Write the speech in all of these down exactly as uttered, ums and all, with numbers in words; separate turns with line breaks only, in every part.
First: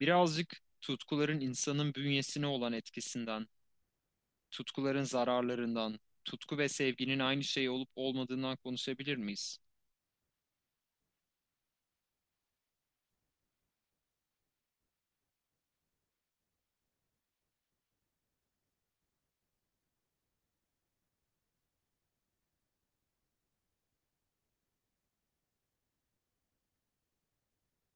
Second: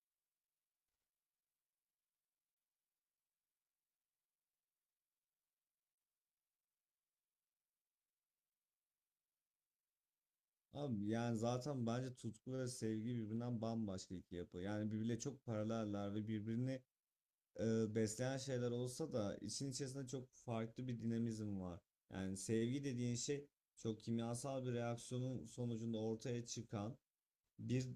Birazcık tutkuların insanın bünyesine olan etkisinden, tutkuların zararlarından, tutku ve sevginin aynı şey olup olmadığından konuşabilir miyiz?
Abi yani zaten bence tutku ve sevgi birbirinden bambaşka iki yapı. Yani birbirle çok paraleller ve birbirini e, besleyen şeyler olsa da işin içerisinde çok farklı bir dinamizm var. Yani sevgi dediğin şey çok kimyasal bir reaksiyonun sonucunda ortaya çıkan bir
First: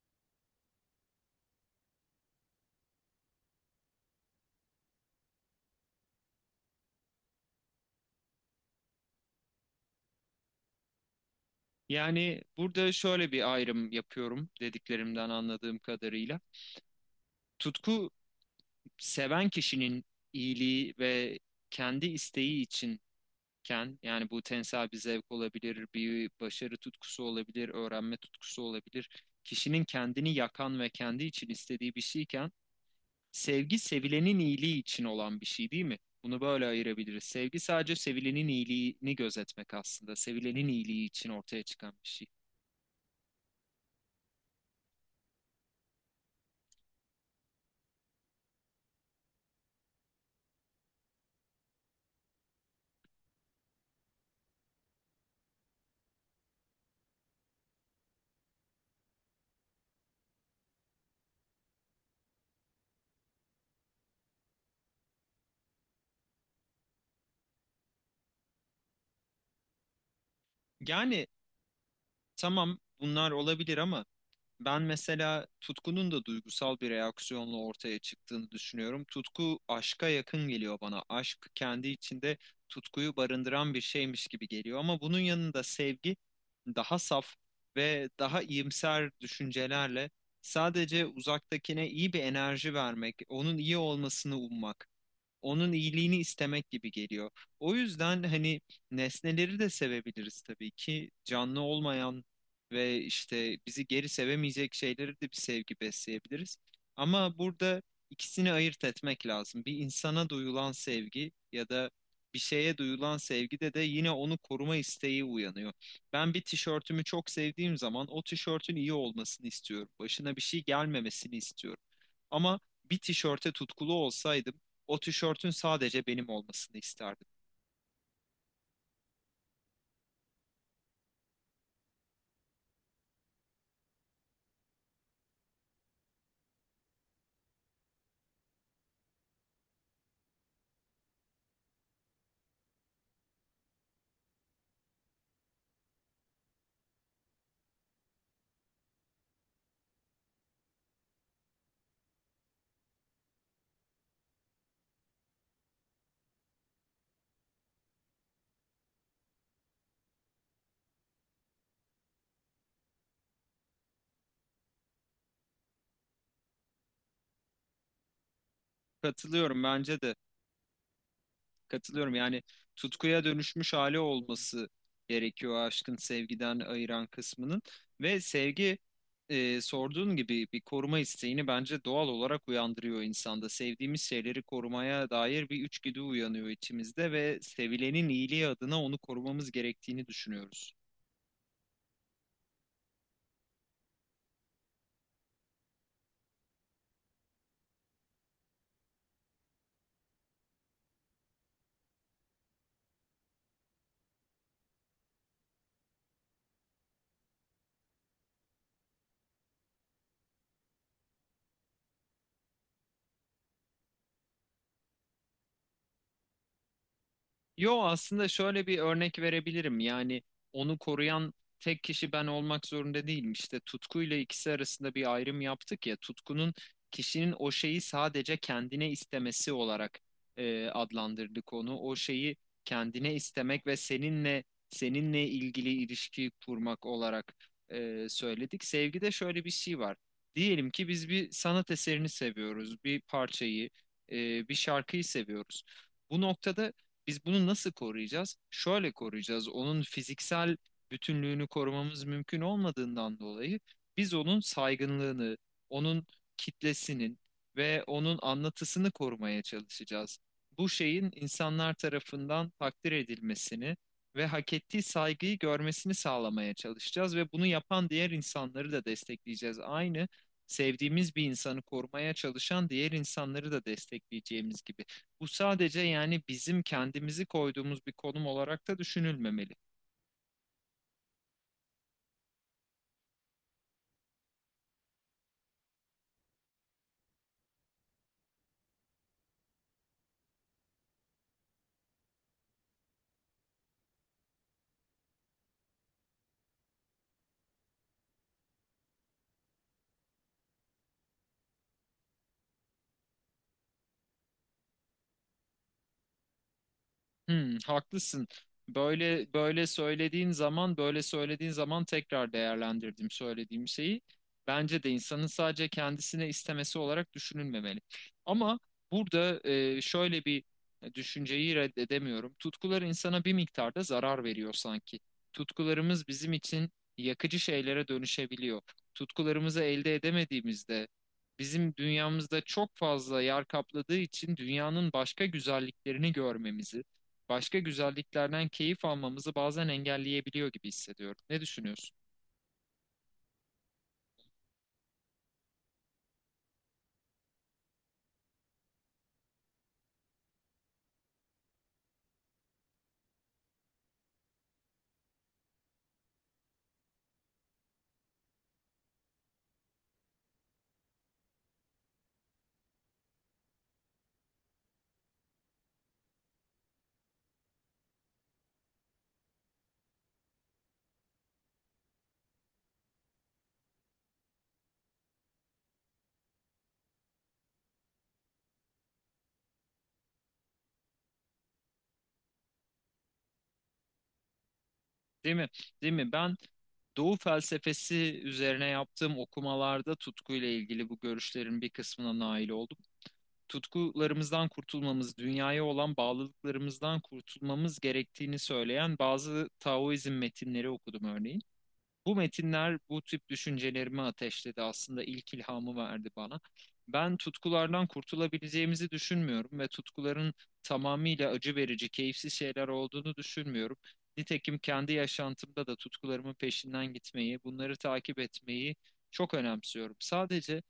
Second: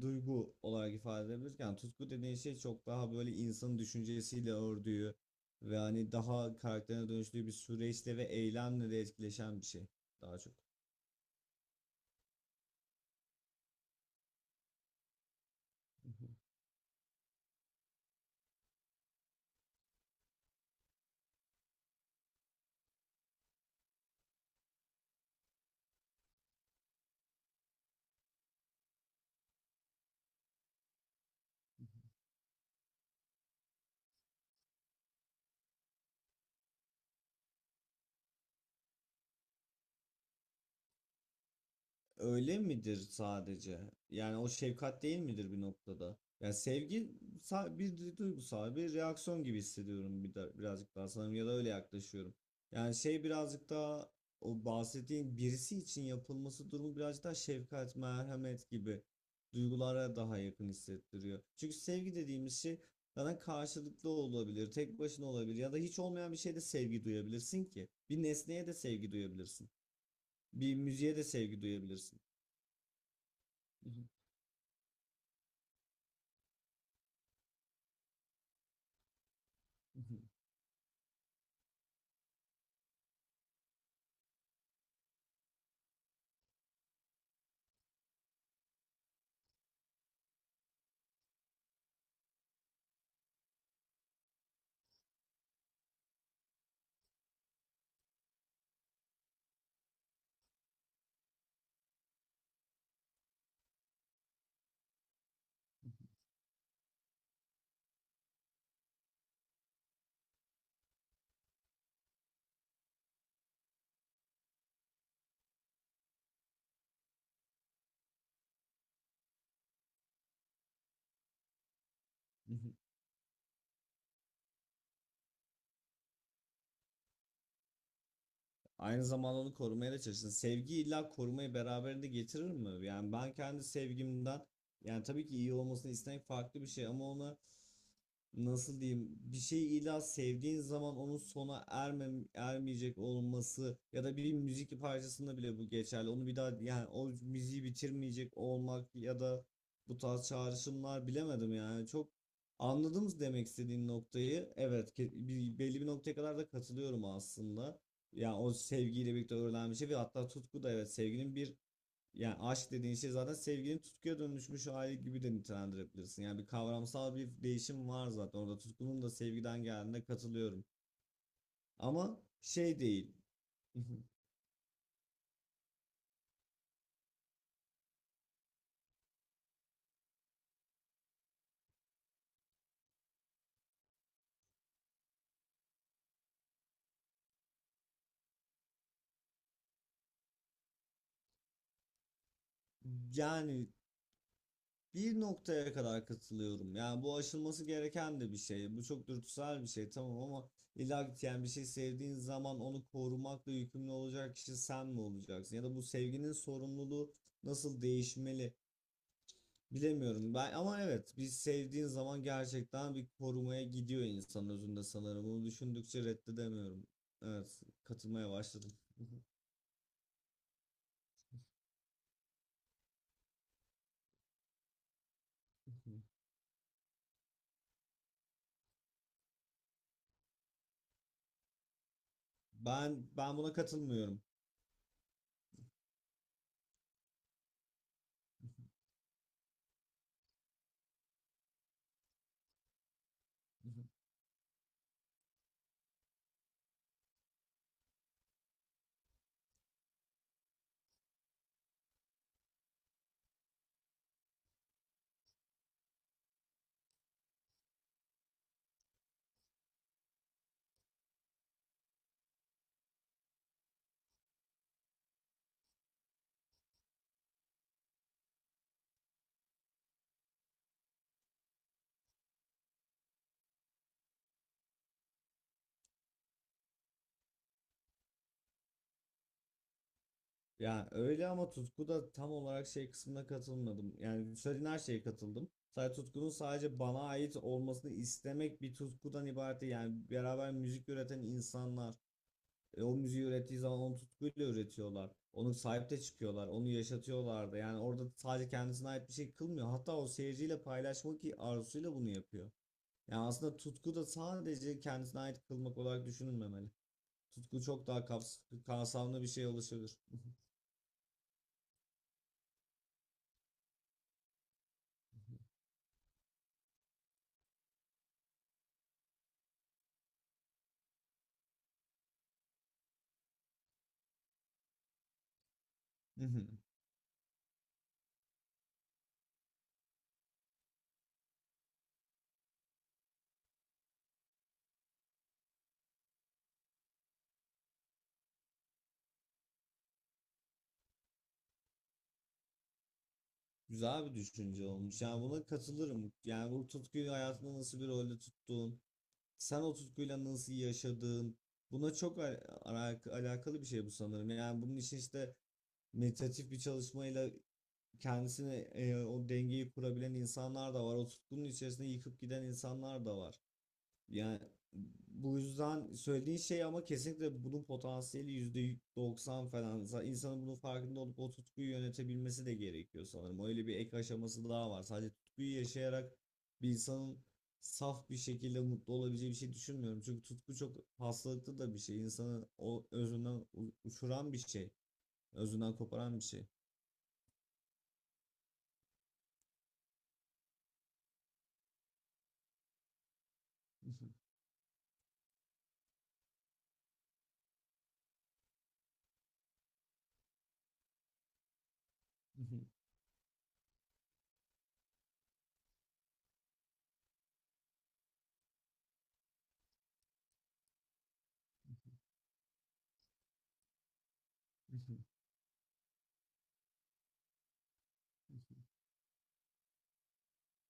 duygu olarak ifade edebilirken tutku dediğin şey çok daha böyle insanın düşüncesiyle ördüğü ve hani daha karakterine dönüştüğü bir süreçte ve eylemle de etkileşen bir şey daha çok.
Yani burada şöyle bir ayrım yapıyorum dediklerimden anladığım kadarıyla. Tutku seven kişinin iyiliği ve kendi isteği içinken, yani bu tensel bir zevk olabilir, bir başarı tutkusu olabilir, öğrenme tutkusu olabilir. Kişinin kendini yakan ve kendi için istediği bir şeyken, sevgi sevilenin iyiliği için olan bir şey değil mi? Bunu böyle ayırabiliriz. Sevgi sadece sevilenin iyiliğini gözetmek aslında. Sevilenin iyiliği için ortaya çıkan bir şey.
Öyle midir sadece? Yani o şefkat değil midir bir noktada? Yani sevgi sa- bir du- duygusal bir reaksiyon gibi hissediyorum bir de, birazcık daha sanırım ya da öyle yaklaşıyorum. Yani şey birazcık daha o bahsettiğin birisi için yapılması durumu birazcık daha şefkat, merhamet gibi duygulara daha yakın hissettiriyor. Çünkü sevgi dediğimiz şey sana karşılıklı olabilir, tek başına olabilir ya da hiç olmayan bir şeyde sevgi duyabilirsin ki. Bir nesneye de sevgi duyabilirsin. Bir müziğe de
Yani
sevgi duyabilirsin.
tamam, bunlar olabilir ama ben mesela tutkunun da duygusal bir reaksiyonla ortaya çıktığını düşünüyorum. Tutku aşka
Mhm,
yakın geliyor bana. Aşk kendi içinde tutkuyu barındıran bir şeymiş gibi geliyor, ama bunun yanında sevgi daha saf ve daha iyimser düşüncelerle sadece uzaktakine iyi bir enerji vermek, onun iyi olmasını ummak, onun iyiliğini istemek gibi geliyor. O yüzden hani nesneleri de sevebiliriz tabii ki. Canlı olmayan ve işte bizi geri sevemeyecek şeyleri de bir sevgi besleyebiliriz. Ama burada ikisini ayırt etmek lazım. Bir insana duyulan sevgi ya da bir şeye duyulan sevgide de yine onu koruma isteği uyanıyor. Ben bir tişörtümü çok sevdiğim zaman o tişörtün iyi olmasını istiyorum. Başına bir şey gelmemesini istiyorum. Ama
mhm.
bir tişörte tutkulu olsaydım o tişörtün sadece benim olmasını isterdim.
Aynı zamanda onu korumaya da çalışın. Sevgi illa korumayı beraberinde getirir mi? Yani ben kendi sevgimden, yani tabii ki iyi olmasını istemek farklı bir şey ama ona nasıl diyeyim, bir şeyi illa sevdiğin zaman onun sona ermem ermeyecek olması ya da bir müzik parçasında bile bu geçerli. Onu bir daha yani o müziği bitirmeyecek olmak ya da bu tarz çağrışımlar bilemedim yani, çok anladınız demek istediğin noktayı. Evet, ke- bir, belli bir noktaya kadar da katılıyorum aslında. Yani o sevgiyle birlikte öğrenen bir şey ve hatta tutku da evet sevginin bir, yani aşk dediğin şey zaten sevginin tutkuya dönüşmüş hali gibi de nitelendirebilirsin. Yani bir kavramsal bir değişim var zaten orada. Tutkunun da
Katılıyorum
sevgiden
bence
geldiğine
de.
katılıyorum.
Katılıyorum.
Ama
Yani
şey değil.
tutkuya dönüşmüş hali olması gerekiyor aşkın sevgiden ayıran kısmının. Ve sevgi, e, sorduğun gibi bir koruma isteğini bence doğal olarak uyandırıyor insanda. Sevdiğimiz şeyleri korumaya dair bir içgüdü uyanıyor içimizde ve sevilenin iyiliği adına onu korumamız gerektiğini düşünüyoruz.
Yani bir noktaya kadar katılıyorum. Yani bu aşılması gereken de bir şey. Bu çok dürtüsel bir şey tamam ama illa ki yani bir şey sevdiğin zaman onu korumakla yükümlü olacak kişi sen mi olacaksın? Ya da bu sevginin sorumluluğu nasıl değişmeli? Bilemiyorum ben ama evet biz sevdiğin zaman gerçekten bir korumaya gidiyor insan özünde sanırım. Bunu düşündükçe reddedemiyorum. Evet,
Yo, aslında
katılmaya
şöyle
başladım.
bir örnek verebilirim. Yani onu koruyan tek kişi ben olmak zorunda değilim. İşte tutkuyla ikisi arasında bir ayrım yaptık ya. Tutkunun kişinin o şeyi sadece kendine istemesi olarak e, adlandırdık onu. O şeyi
Ben
kendine
ben buna
istemek ve
katılmıyorum.
seninle seninle ilgili ilişki kurmak olarak e, söyledik. Sevgide şöyle bir şey var. Diyelim ki biz bir sanat eserini seviyoruz, bir parçayı, e, bir şarkıyı seviyoruz. Bu noktada biz bunu nasıl koruyacağız? Şöyle koruyacağız. Onun fiziksel bütünlüğünü korumamız mümkün olmadığından dolayı biz onun saygınlığını, onun kitlesinin ve onun anlatısını korumaya çalışacağız. Bu şeyin insanlar tarafından takdir edilmesini ve hak ettiği saygıyı görmesini sağlamaya çalışacağız ve bunu yapan diğer insanları da destekleyeceğiz. Aynı sevdiğimiz bir insanı korumaya çalışan diğer insanları da destekleyeceğimiz gibi. Bu sadece yani bizim kendimizi koyduğumuz bir konum olarak da düşünülmemeli.
Yani öyle ama tutku da tam olarak şey kısmına katılmadım. Yani söylediğin her şeye katıldım. Sadece tutkunun sadece bana ait olmasını istemek bir tutkudan ibaret değil. Yani beraber müzik üreten insanlar, E, o müziği ürettiği zaman onu tutkuyla üretiyorlar. Onu sahip de çıkıyorlar. Onu yaşatıyorlar da. Yani orada sadece kendisine ait bir şey kılmıyor. Hatta o seyirciyle paylaşmak arzusuyla bunu yapıyor. Yani aslında tutku da sadece kendisine ait kılmak olarak düşünülmemeli.
Hmm,
Tutku çok daha
haklısın.
kaps kapsamlı bir
Böyle
şeye
böyle
ulaşabilir.
söylediğin zaman, böyle söylediğin zaman tekrar değerlendirdim söylediğim şeyi. Bence de insanın sadece kendisine istemesi olarak düşünülmemeli. Ama burada, e, şöyle bir düşünceyi reddedemiyorum. Tutkular insana bir miktarda zarar veriyor sanki. Tutkularımız bizim için yakıcı şeylere dönüşebiliyor. Tutkularımızı elde edemediğimizde bizim dünyamızda çok fazla yer kapladığı için dünyanın başka güzelliklerini görmemizi, başka güzelliklerden keyif almamızı bazen engelleyebiliyor gibi hissediyorum. Ne düşünüyorsun?
Güzel bir düşünce olmuş. Yani buna katılırım. Yani bu tutkuyu hayatında nasıl bir rolde tuttuğun, sen o tutkuyla nasıl yaşadığın, buna çok al- alak- alakalı bir şey bu sanırım. Yani bunun için işte meditatif bir çalışmayla kendisine e, o dengeyi kurabilen insanlar da var. O tutkunun içerisinde yıkıp giden insanlar da var. Yani bu yüzden söylediğin şey, ama kesinlikle bunun potansiyeli yüzde doksan falan. Za- İnsanın bunun farkında olup o tutkuyu yönetebilmesi de gerekiyor sanırım. Öyle bir ek aşaması daha var. Sadece tutkuyu yaşayarak bir insanın saf bir şekilde mutlu olabileceği bir şey düşünmüyorum. Çünkü tutku çok hastalıklı da bir şey. İnsanı o özünden u- uçuran bir şey.
Değil mi?
Özünden
Değil mi?
koparan bir
Ben
şey.
Doğu felsefesi üzerine yaptığım okumalarda tutkuyla ilgili bu görüşlerin bir kısmına nail oldum. Tutkularımızdan kurtulmamız, dünyaya olan bağlılıklarımızdan kurtulmamız gerektiğini söyleyen bazı Taoizm metinleri okudum örneğin. Bu metinler bu tip düşüncelerimi ateşledi. Aslında ilk ilhamı verdi bana. Ben tutkulardan kurtulabileceğimizi düşünmüyorum ve tutkuların tamamıyla acı verici, keyifsiz şeyler olduğunu düşünmüyorum. Nitekim kendi yaşantımda da tutkularımın peşinden gitmeyi, bunları takip etmeyi çok önemsiyorum. Sadece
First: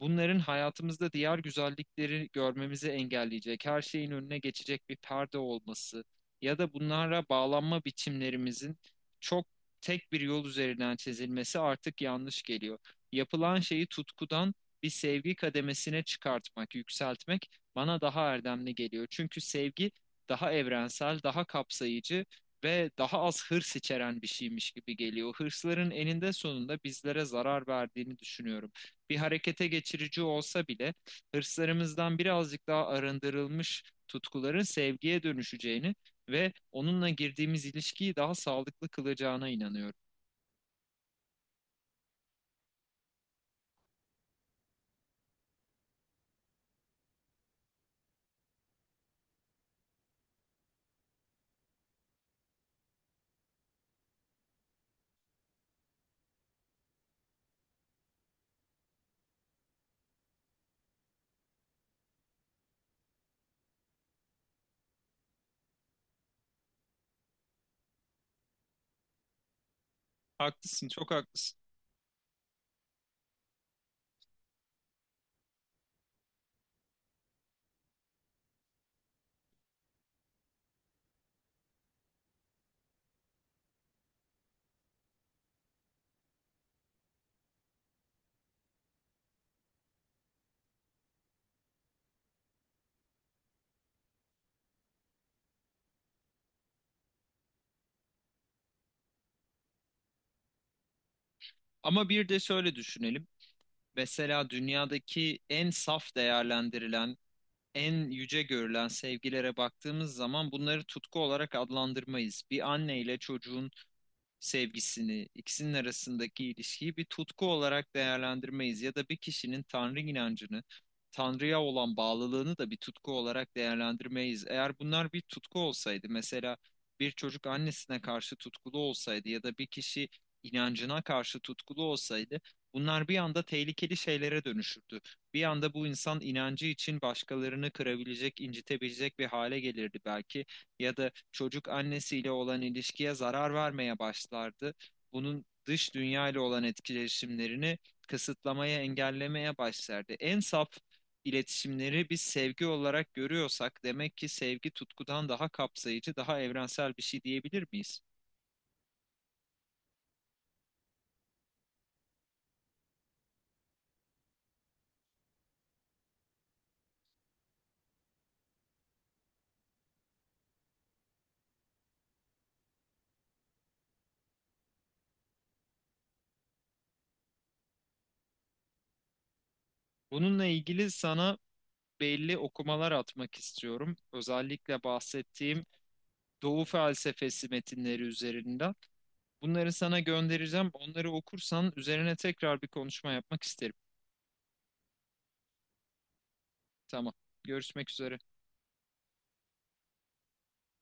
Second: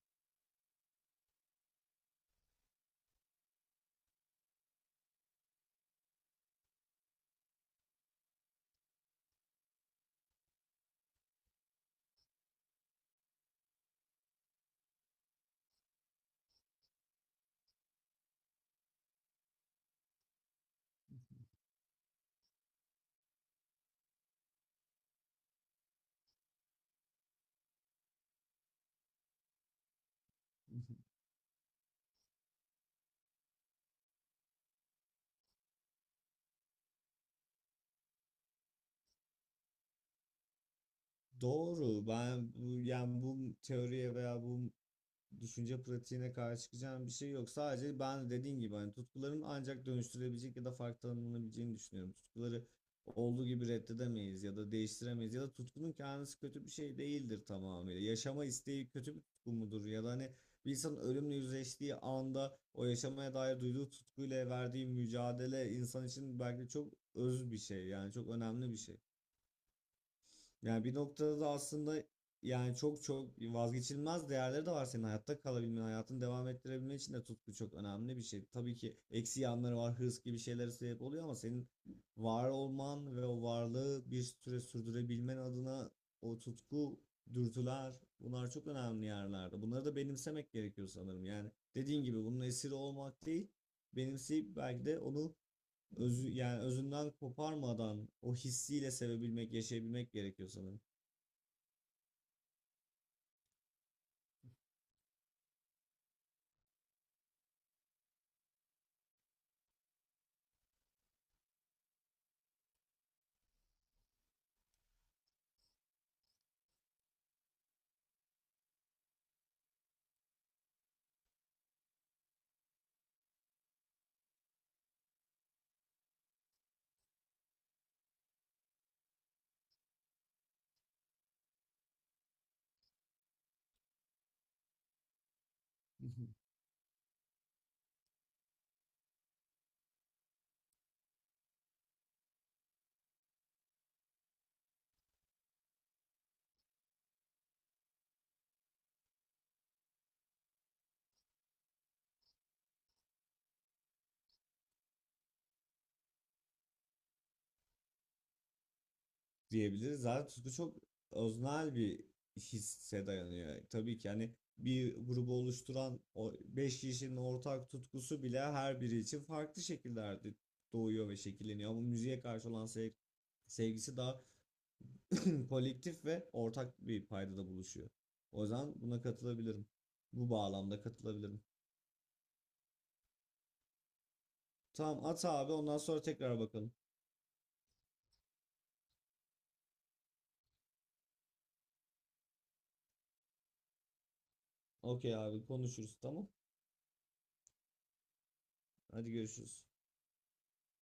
bunların hayatımızda diğer güzellikleri görmemizi engelleyecek, her şeyin önüne geçecek bir perde olması ya da bunlara bağlanma biçimlerimizin çok tek bir yol üzerinden çizilmesi artık yanlış geliyor. Yapılan şeyi tutkudan bir sevgi kademesine çıkartmak, yükseltmek bana daha erdemli geliyor. Çünkü sevgi daha evrensel, daha kapsayıcı ve daha az hırs içeren bir şeymiş gibi geliyor. Hırsların eninde sonunda bizlere zarar verdiğini düşünüyorum, bir harekete geçirici olsa bile hırslarımızdan birazcık daha arındırılmış tutkuların sevgiye dönüşeceğini ve onunla girdiğimiz ilişkiyi daha sağlıklı kılacağına inanıyorum.
Doğru. Ben bu yani bu teoriye veya bu düşünce pratiğine karşı çıkacağım bir şey yok. Sadece ben dediğin gibi hani tutkuların ancak dönüştürebilecek ya da farklı tanımlanabileceğini düşünüyorum. Tutkuları olduğu gibi reddedemeyiz ya da değiştiremeyiz ya da tutkunun kendisi kötü bir şey değildir tamamıyla. Yaşama isteği kötü bir tutku mudur ya da hani bir insanın ölümle yüzleştiği anda o yaşamaya dair duyduğu tutkuyla verdiği mücadele insan için belki çok öz bir şey, yani çok önemli bir şey. Yani
Haklısın,
bir
çok
noktada da
haklısın.
aslında, yani çok çok vazgeçilmez değerleri de var, senin hayatta kalabilmen, hayatını devam ettirebilmen için de tutku çok önemli bir şey. Tabii ki eksi yanları var, hırs gibi şeylere sebep oluyor ama senin var olman ve o varlığı bir süre sürdürebilmen adına o tutku, dürtüler, bunlar çok önemli yerlerde. Bunları da benimsemek gerekiyor sanırım. Yani dediğin gibi bunun esiri olmak değil, benimseyip belki de onu özü, yani özünden koparmadan o hissiyle sevebilmek, yaşayabilmek gerekiyor sanırım.
Ama bir de şöyle düşünelim. Mesela dünyadaki en saf değerlendirilen, en yüce görülen sevgilere baktığımız zaman bunları tutku olarak adlandırmayız. Bir anne ile çocuğun sevgisini, ikisinin arasındaki ilişkiyi bir tutku olarak değerlendirmeyiz ya da bir kişinin Tanrı inancını, Tanrı'ya olan bağlılığını da bir tutku olarak değerlendirmeyiz. Eğer bunlar bir tutku olsaydı, mesela bir çocuk annesine karşı tutkulu olsaydı ya da bir kişi inancına karşı tutkulu olsaydı, bunlar bir anda tehlikeli şeylere dönüşürdü. Bir anda bu insan inancı için başkalarını kırabilecek, incitebilecek bir hale gelirdi belki ya da çocuk annesiyle olan ilişkiye zarar vermeye başlardı. Bunun dış dünya ile olan etkileşimlerini kısıtlamaya, engellemeye başlardı. En saf iletişimleri biz sevgi olarak görüyorsak demek ki sevgi tutkudan daha kapsayıcı, daha evrensel bir şey diyebilir miyiz?
Diyebiliriz. Zaten tutku çok öznel bir hisse dayanıyor. Tabii ki hani bir grubu oluşturan o beş kişinin ortak tutkusu bile her biri için farklı şekillerde doğuyor ve şekilleniyor. Ama müziğe karşı olan sev- sevgisi daha kolektif ve ortak bir paydada buluşuyor. O yüzden buna katılabilirim. Bu
Bununla
bağlamda
ilgili sana
katılabilirim.
belli okumalar atmak istiyorum. Özellikle
Tamam at abi,
bahsettiğim
ondan sonra tekrar
Doğu
bakalım.
felsefesi metinleri üzerinden. Bunları sana göndereceğim. Onları okursan üzerine tekrar bir konuşma yapmak isterim.
Okey abi, konuşuruz tamam.
Tamam. Görüşmek üzere.
Hadi görüşürüz.